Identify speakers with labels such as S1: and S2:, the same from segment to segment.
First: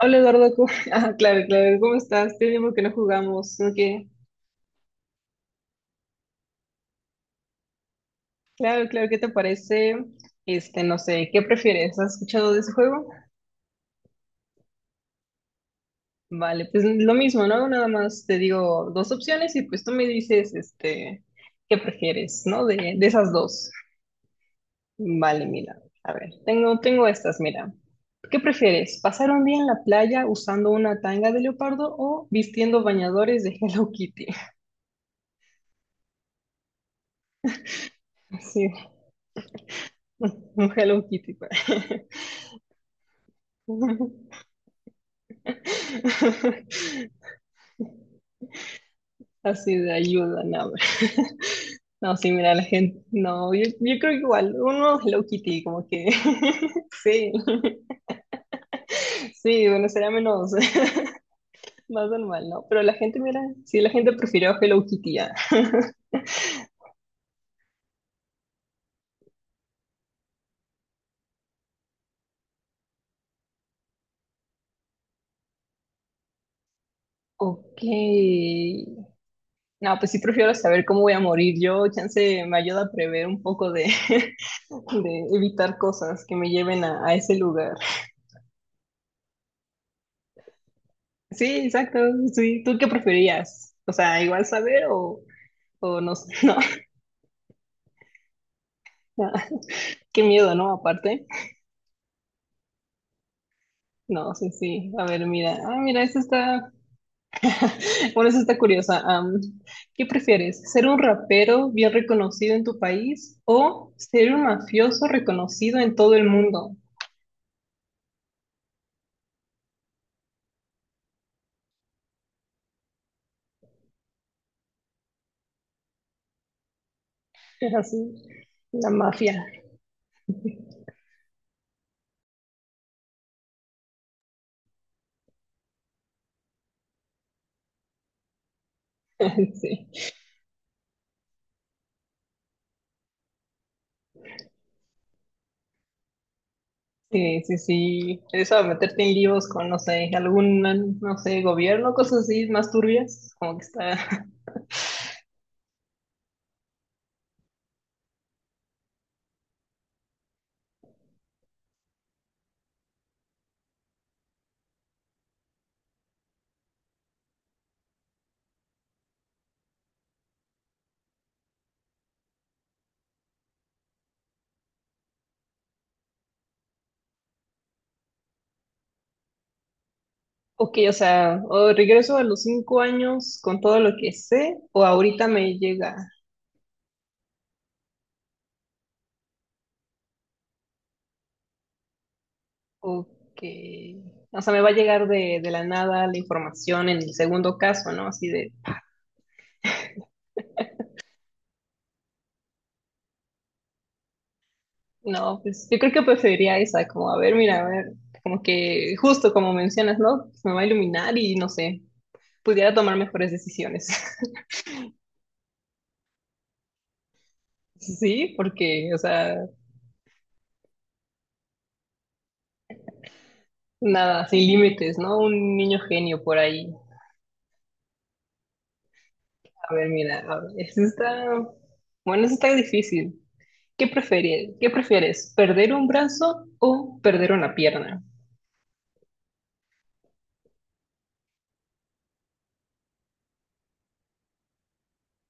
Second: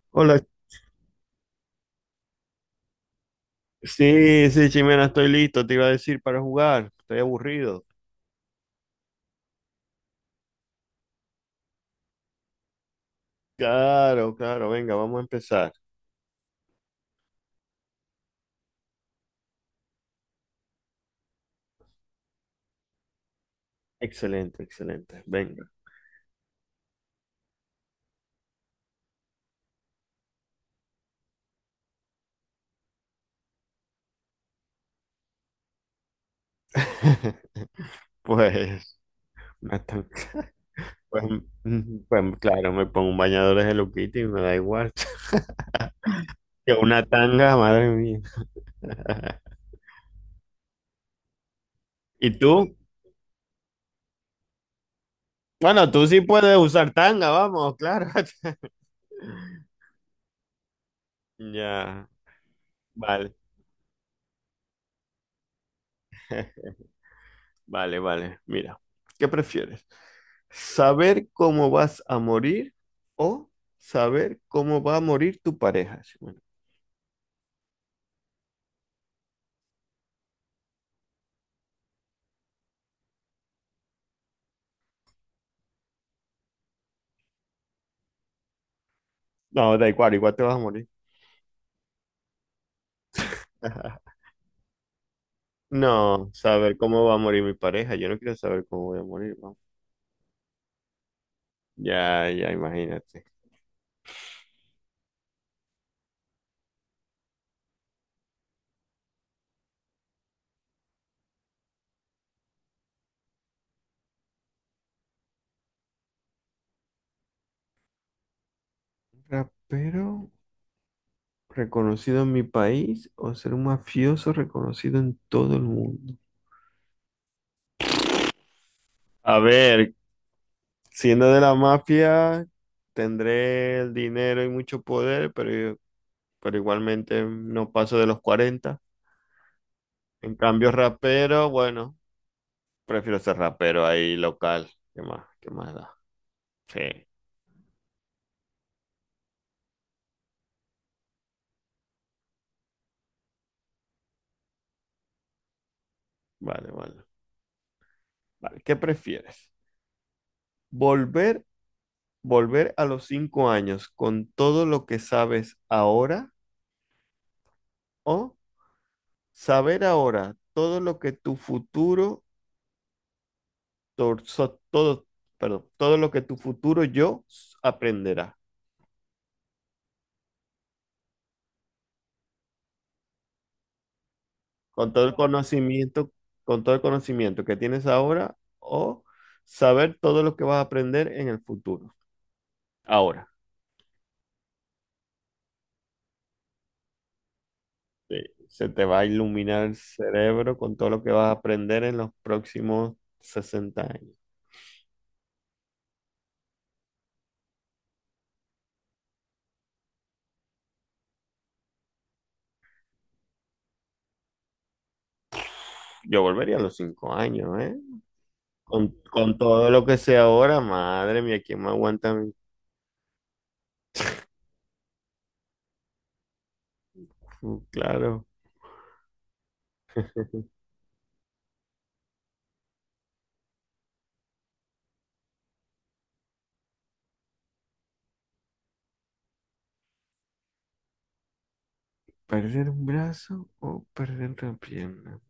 S1: Hola
S2: Hola,
S1: Eduardo, Ah, claro, claro, ¿cómo estás? Tiene tiempo que no jugamos, ¿no? ¿Qué?
S2: sí, sí, Chimena, estoy listo, te iba a decir para jugar, estoy aburrido.
S1: Claro, claro, ¿qué te parece? Este, no sé, ¿qué prefieres? ¿Has escuchado de ese juego?
S2: Claro, claro, venga, vamos a empezar.
S1: Vale, pues lo mismo, ¿no? Nada más te digo dos opciones y pues tú me dices, este, ¿qué prefieres?, ¿no? De esas dos.
S2: Excelente, excelente,
S1: Vale,
S2: venga.
S1: mira, a ver, tengo estas, mira. ¿Qué prefieres? ¿Pasar un día en la playa usando una tanga de leopardo o vistiendo bañadores de Hello Kitty?
S2: Pues,
S1: Sí,
S2: me están-
S1: un Hello
S2: pues,
S1: Kitty, pues.
S2: mm, pues, claro, me pongo un bañador de Hello Kitty y me da igual. Que una tanga, madre mía.
S1: Así de ayuda, no. No, sí,
S2: ¿Y
S1: mira, la
S2: tú?
S1: gente, no, yo creo que igual, uno es Hello Kitty, como
S2: Bueno,
S1: que,
S2: tú sí puedes usar tanga,
S1: sí,
S2: vamos, claro.
S1: sí, bueno, sería menos, más
S2: Ya,
S1: normal, ¿no? Pero la gente,
S2: vale,
S1: mira, sí, la gente prefirió Hello Kitty, ya.
S2: vale, vale, mira, ¿qué prefieres? Saber cómo vas a morir o saber cómo va a morir tu pareja. Sí, bueno.
S1: Ok, no, pues sí prefiero saber cómo voy a morir, yo, chance, me ayuda a prever un poco de, de evitar cosas que me lleven a, ese lugar.
S2: No, da igual, igual te vas a morir.
S1: Sí, exacto, sí, ¿tú qué preferías? O sea, igual saber o. O no
S2: No,
S1: sé, no.
S2: saber cómo va a morir mi pareja. Yo no quiero saber cómo voy a morir, vamos.
S1: Qué miedo, ¿no? Aparte.
S2: Ya, ya, imagínate.
S1: No, sí, sí. A ver, mira. Ah, mira, esta está. Bueno, esta está curiosa. ¿Qué prefieres? ¿Ser un rapero bien reconocido en tu país o ser un mafioso reconocido en todo el mundo?
S2: Rapero reconocido en mi país o ser un mafioso reconocido en todo el mundo.
S1: Es así. La
S2: A
S1: mafia.
S2: ver, siendo de la mafia, tendré el dinero y mucho poder, pero igualmente no paso de los 40.
S1: Sí.
S2: En cambio, rapero, bueno, prefiero ser rapero ahí local. ¿Qué más? ¿Qué más da? Sí,
S1: Sí, sí, sí. Eso de meterte en líos con, no sé, algún, no sé, gobierno, cosas así más turbias, como que está.
S2: vale, vale. Vale, ¿qué prefieres? ¿Volver, volver a los 5 años con todo lo que sabes ahora o saber ahora todo lo que tu futuro, todo, perdón, todo lo que tu futuro yo aprenderá?
S1: Ok, o sea, o regreso a los 5 años con todo lo que sé, o
S2: Con todo el
S1: ahorita me llega,
S2: conocimiento, con todo el conocimiento que tienes ahora o saber todo lo que vas a aprender en el futuro. Ahora.
S1: ok, o sea, me va a llegar de la nada la información en el segundo caso, ¿no?
S2: Sí,
S1: Así de,
S2: se te va a iluminar el cerebro con todo lo que vas a aprender en los próximos 60 años.
S1: no, pues yo creo que preferiría esa, como, a ver, mira, a ver, como que justo como mencionas, ¿no? Pues me va a iluminar y no sé, pudiera tomar mejores decisiones.
S2: Yo volvería a los 5 años, ¿eh?
S1: Sí, porque,
S2: Con,
S1: o sea,
S2: con todo lo que sé ahora, madre mía, ¿quién me aguanta a mí?
S1: nada, sin límites, ¿no? Un niño genio por ahí.
S2: Claro.
S1: A ver, mira, a ver, eso está, bueno, eso está difícil. ¿Qué prefieres? ¿Qué prefieres? ¿Perder un brazo o perder una pierna?
S2: ¿Perder un brazo o perder una pierna?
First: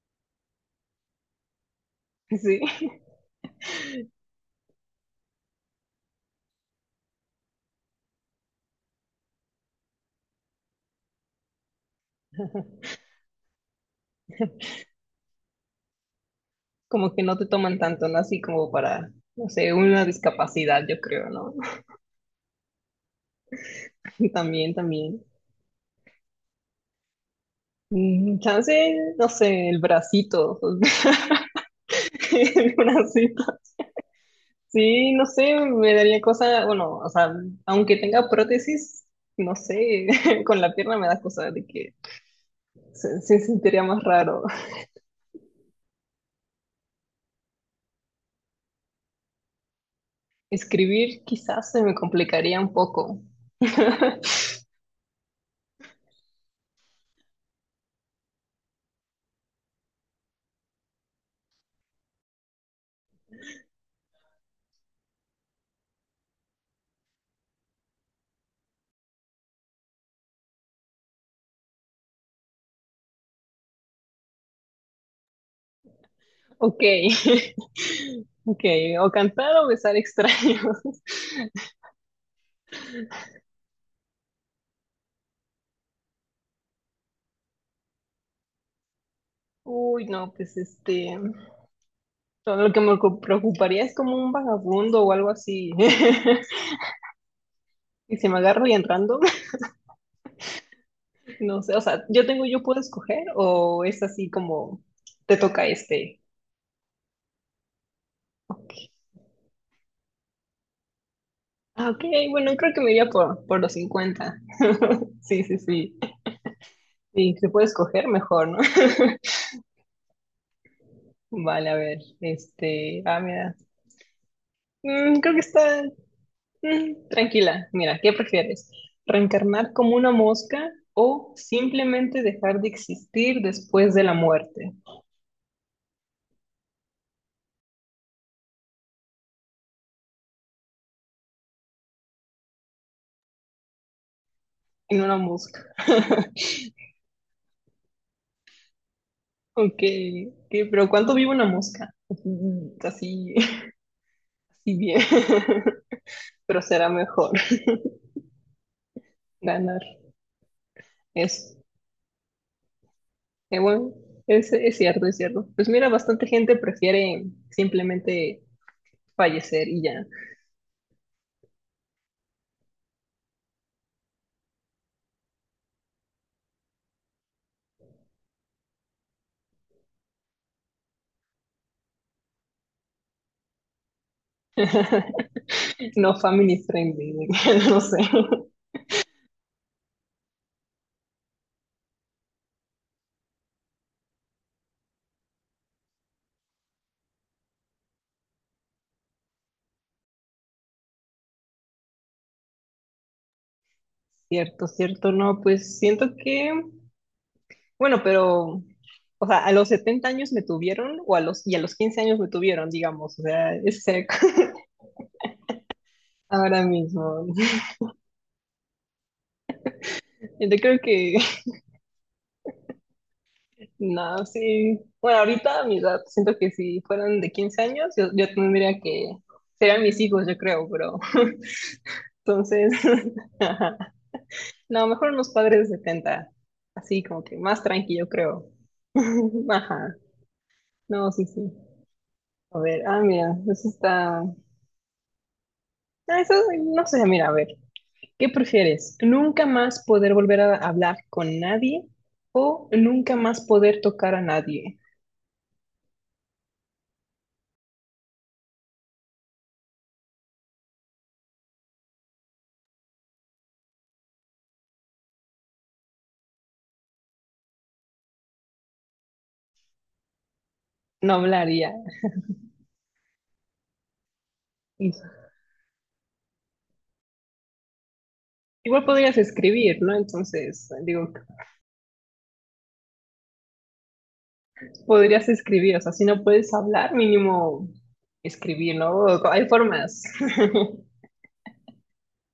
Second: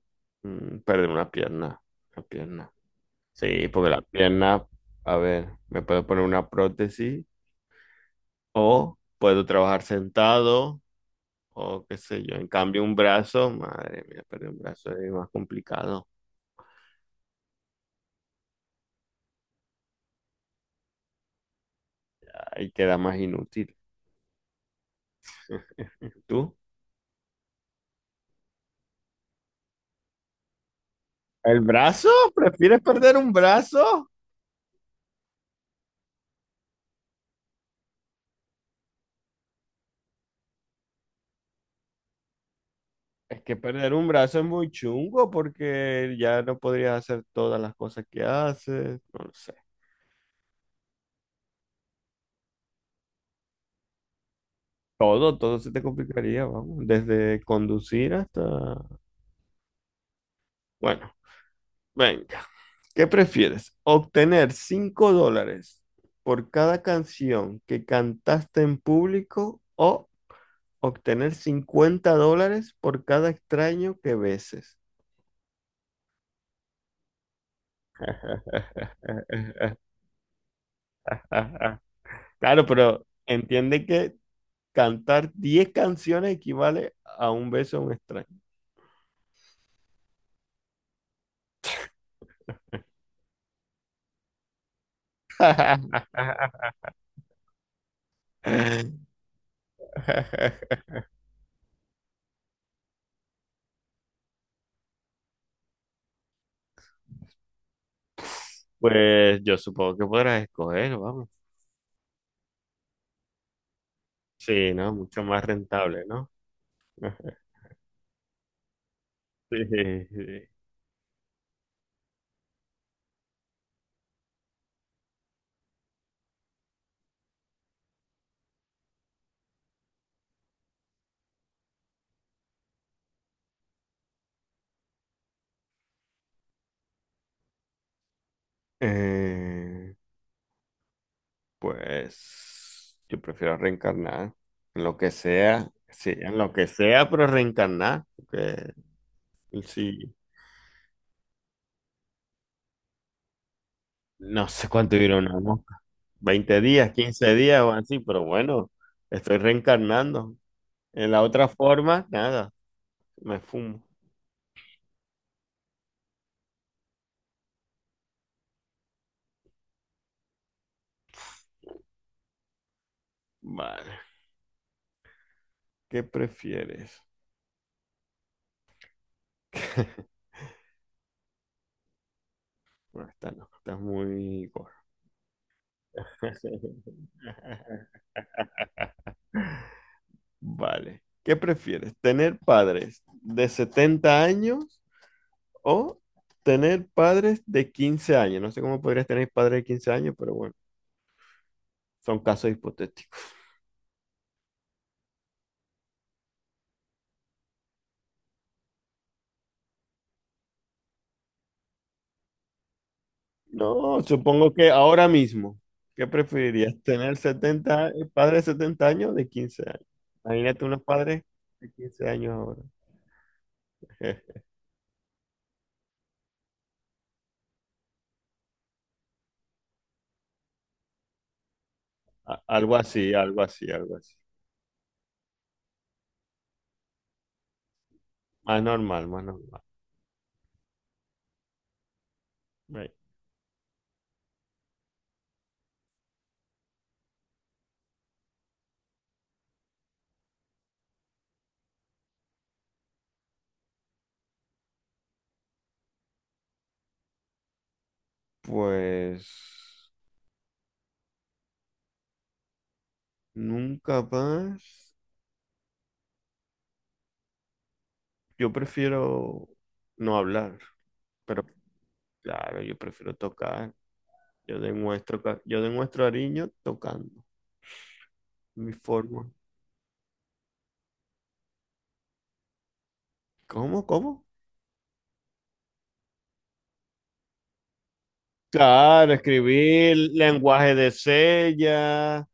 S2: Perder una pierna, una
S1: Sí,
S2: pierna. Sí, porque la pierna, a ver, me puedo poner una prótesis o puedo trabajar sentado. O qué sé yo. En cambio, un brazo, madre mía, pero un brazo es más complicado.
S1: como que no te toman tanto, ¿no? Así como para, no sé, una discapacidad, yo creo, ¿no?
S2: Ahí queda más inútil.
S1: También, también.
S2: ¿Tú?
S1: Mm, Chance, no sé, el bracito,
S2: ¿El brazo?
S1: el
S2: ¿Prefieres perder un
S1: bracito.
S2: brazo?
S1: Sí, no sé, me daría cosa, bueno, o sea, aunque tenga prótesis, no sé, con la pierna me da cosa de que se
S2: Es que
S1: sentiría
S2: perder
S1: más
S2: un brazo
S1: raro.
S2: es muy chungo porque ya no podrías hacer todas las cosas que haces. No lo sé.
S1: Escribir quizás se me complicaría un poco.
S2: Todo, todo se te complicaría, vamos. Desde conducir hasta... Bueno, venga. ¿Qué prefieres? ¿Obtener $5 por cada canción que cantaste en público o obtener $50 por cada extraño que beses?
S1: Ok, ok, o cantar o besar extraños.
S2: Claro, pero entiende que cantar 10 canciones equivale a un beso a un extraño.
S1: Uy, no, pues este, todo lo que me preocuparía es como un vagabundo o algo así. Y si me agarro y entrando, no sé, o sea, yo puedo escoger o es así como te toca este.
S2: Pues yo supongo que podrás escoger, vamos.
S1: Ah, ok, bueno, creo que me iría por los 50.
S2: Sí, ¿no? Mucho
S1: Sí,
S2: más
S1: sí, sí.
S2: rentable, ¿no?
S1: Sí, se puede escoger mejor, ¿no?
S2: Sí, sí.
S1: Vale, a ver, este, ah, mira. Creo que está tranquila. Mira, ¿qué prefieres? ¿Reencarnar como una mosca o simplemente dejar de existir después de la muerte?
S2: Eh, Pues yo prefiero reencarnar en lo
S1: En
S2: que
S1: una mosca.
S2: sea, sí, en lo que sea, pero reencarnar, porque
S1: Ok,
S2: sí,
S1: ok, pero ¿cuánto vive una mosca? Así,
S2: no sé
S1: así
S2: cuánto
S1: bien,
S2: dura una mosca, 20
S1: pero será
S2: días,
S1: mejor
S2: 15 días o así, pero bueno, estoy
S1: ganar.
S2: reencarnando. En la otra
S1: Es,
S2: forma, nada, me fumo.
S1: bueno, es cierto, es cierto. Pues mira, bastante gente prefiere simplemente fallecer y ya.
S2: Vale, ¿qué prefieres? Bueno, esta no, esta es muy gorda.
S1: No family friendly, no sé.
S2: Vale, ¿qué prefieres? ¿Tener padres de 70 años? O tener padres de 15 años. No sé cómo podrías tener padres de 15 años, pero bueno, son casos hipotéticos.
S1: Cierto, cierto, no, pues siento que, bueno, pero, o sea, a los 70 años me tuvieron, o y a los 15 años me tuvieron, digamos, o sea, es
S2: No,
S1: cerca.
S2: supongo que ahora mismo, ¿qué
S1: Ahora
S2: preferirías? ¿Tener
S1: mismo.
S2: padres de 70 años o de 15 años?
S1: Yo
S2: Imagínate
S1: creo
S2: unos
S1: que,
S2: padres de 15 años ahora.
S1: no, sí, bueno, ahorita a mi edad, siento que si fueran de 15 años, yo tendría que, serían mis hijos, yo creo, pero, entonces.
S2: Algo así, algo así, algo así.
S1: No, mejor unos padres de 70. Así como que más tranquilo, creo.
S2: Más normal, más normal.
S1: Ajá. No, sí, sí. A ver,
S2: Right.
S1: ah, mira, eso está. Ah, eso, no sé, mira, a ver. ¿Qué prefieres? ¿Nunca más poder volver a hablar con nadie o nunca más poder tocar a nadie?
S2: Pues nunca más. Yo prefiero no hablar,
S1: No
S2: pero
S1: hablaría.
S2: claro, yo prefiero tocar. Yo demuestro cariño tocando mi
S1: Igual podrías
S2: forma.
S1: escribir, ¿no? Entonces, digo,
S2: ¿Cómo? ¿Cómo?
S1: podrías escribir, o sea, si no puedes hablar, mínimo escribir, ¿no?
S2: Claro,
S1: Hay
S2: escribir
S1: formas.
S2: lenguaje de señas,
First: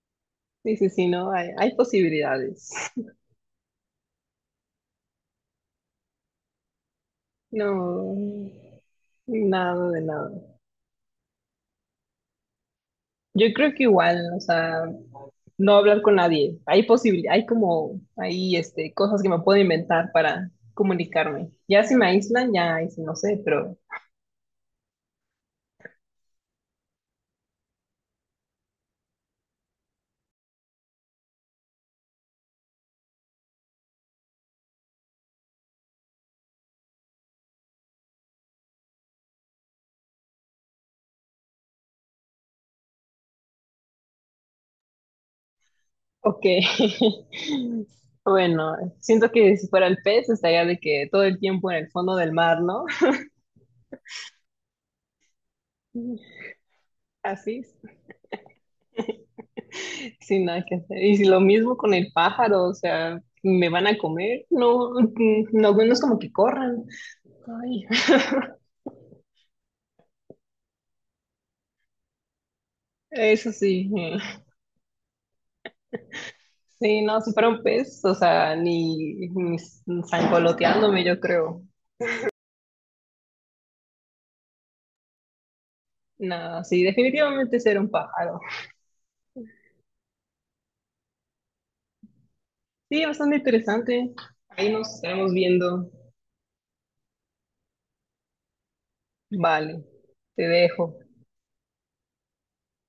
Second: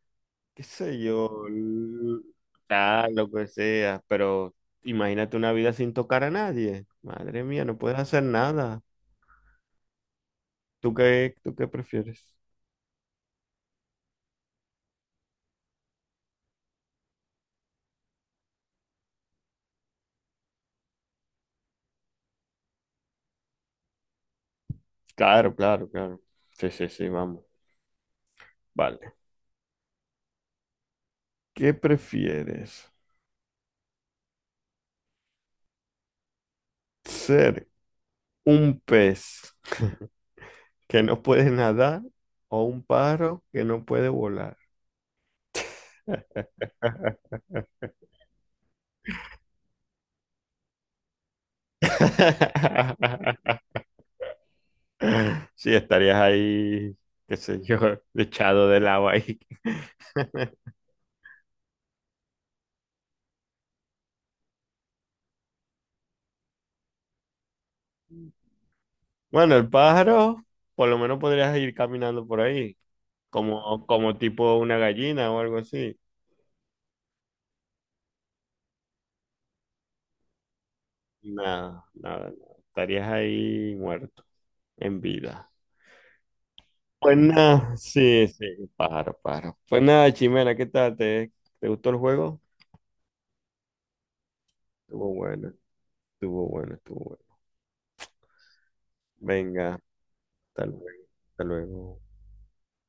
S2: qué
S1: Sí, sí,
S2: sé
S1: sí, no,
S2: yo,
S1: hay posibilidades.
S2: lo que sea, pero imagínate una vida sin tocar a nadie. Madre mía, no puedes hacer nada.
S1: No, nada de nada.
S2: ¿Tú qué prefieres?
S1: Yo creo que igual, o sea, no hablar con nadie. Hay como, hay este, cosas que me puedo inventar para comunicarme. Ya si me aíslan, ya ahí sí no sé, pero
S2: Claro, claro, claro. Sí, sí, sí, vamos. Vale. ¿Qué prefieres? ¿Ser un pez que no puede nadar o un pájaro que no puede volar?
S1: ok. Bueno, siento que si fuera el pez estaría de que todo el tiempo en el fondo del mar, ¿no?
S2: Sí, estarías ahí, qué sé
S1: Así,
S2: yo, echado del agua ahí.
S1: sin nada que hacer. Y si lo mismo con el pájaro, o sea, me van a comer, no, no, no es como que corran. Ay,
S2: Bueno, el pájaro, por lo menos podrías ir caminando por ahí,
S1: eso
S2: como,
S1: sí,
S2: como
S1: mm.
S2: tipo una gallina o algo así.
S1: Sí, no, si fuera un pez, o sea, ni zangoloteándome, yo creo.
S2: Nada, nada, nada. Estarías ahí muerto, en vida.
S1: No, sí,
S2: Pues
S1: definitivamente
S2: nada,
S1: ser un
S2: sí,
S1: pájaro.
S2: sí, pájaro, pájaro. Pues nada, Chimera, ¿qué tal? ¿Te gustó el juego?
S1: Sí, bastante interesante. Ahí nos
S2: Estuvo
S1: estaremos
S2: bueno,
S1: viendo.
S2: estuvo bueno, estuvo bueno. Venga,
S1: Vale, te
S2: hasta luego.
S1: dejo.
S2: Hasta luego.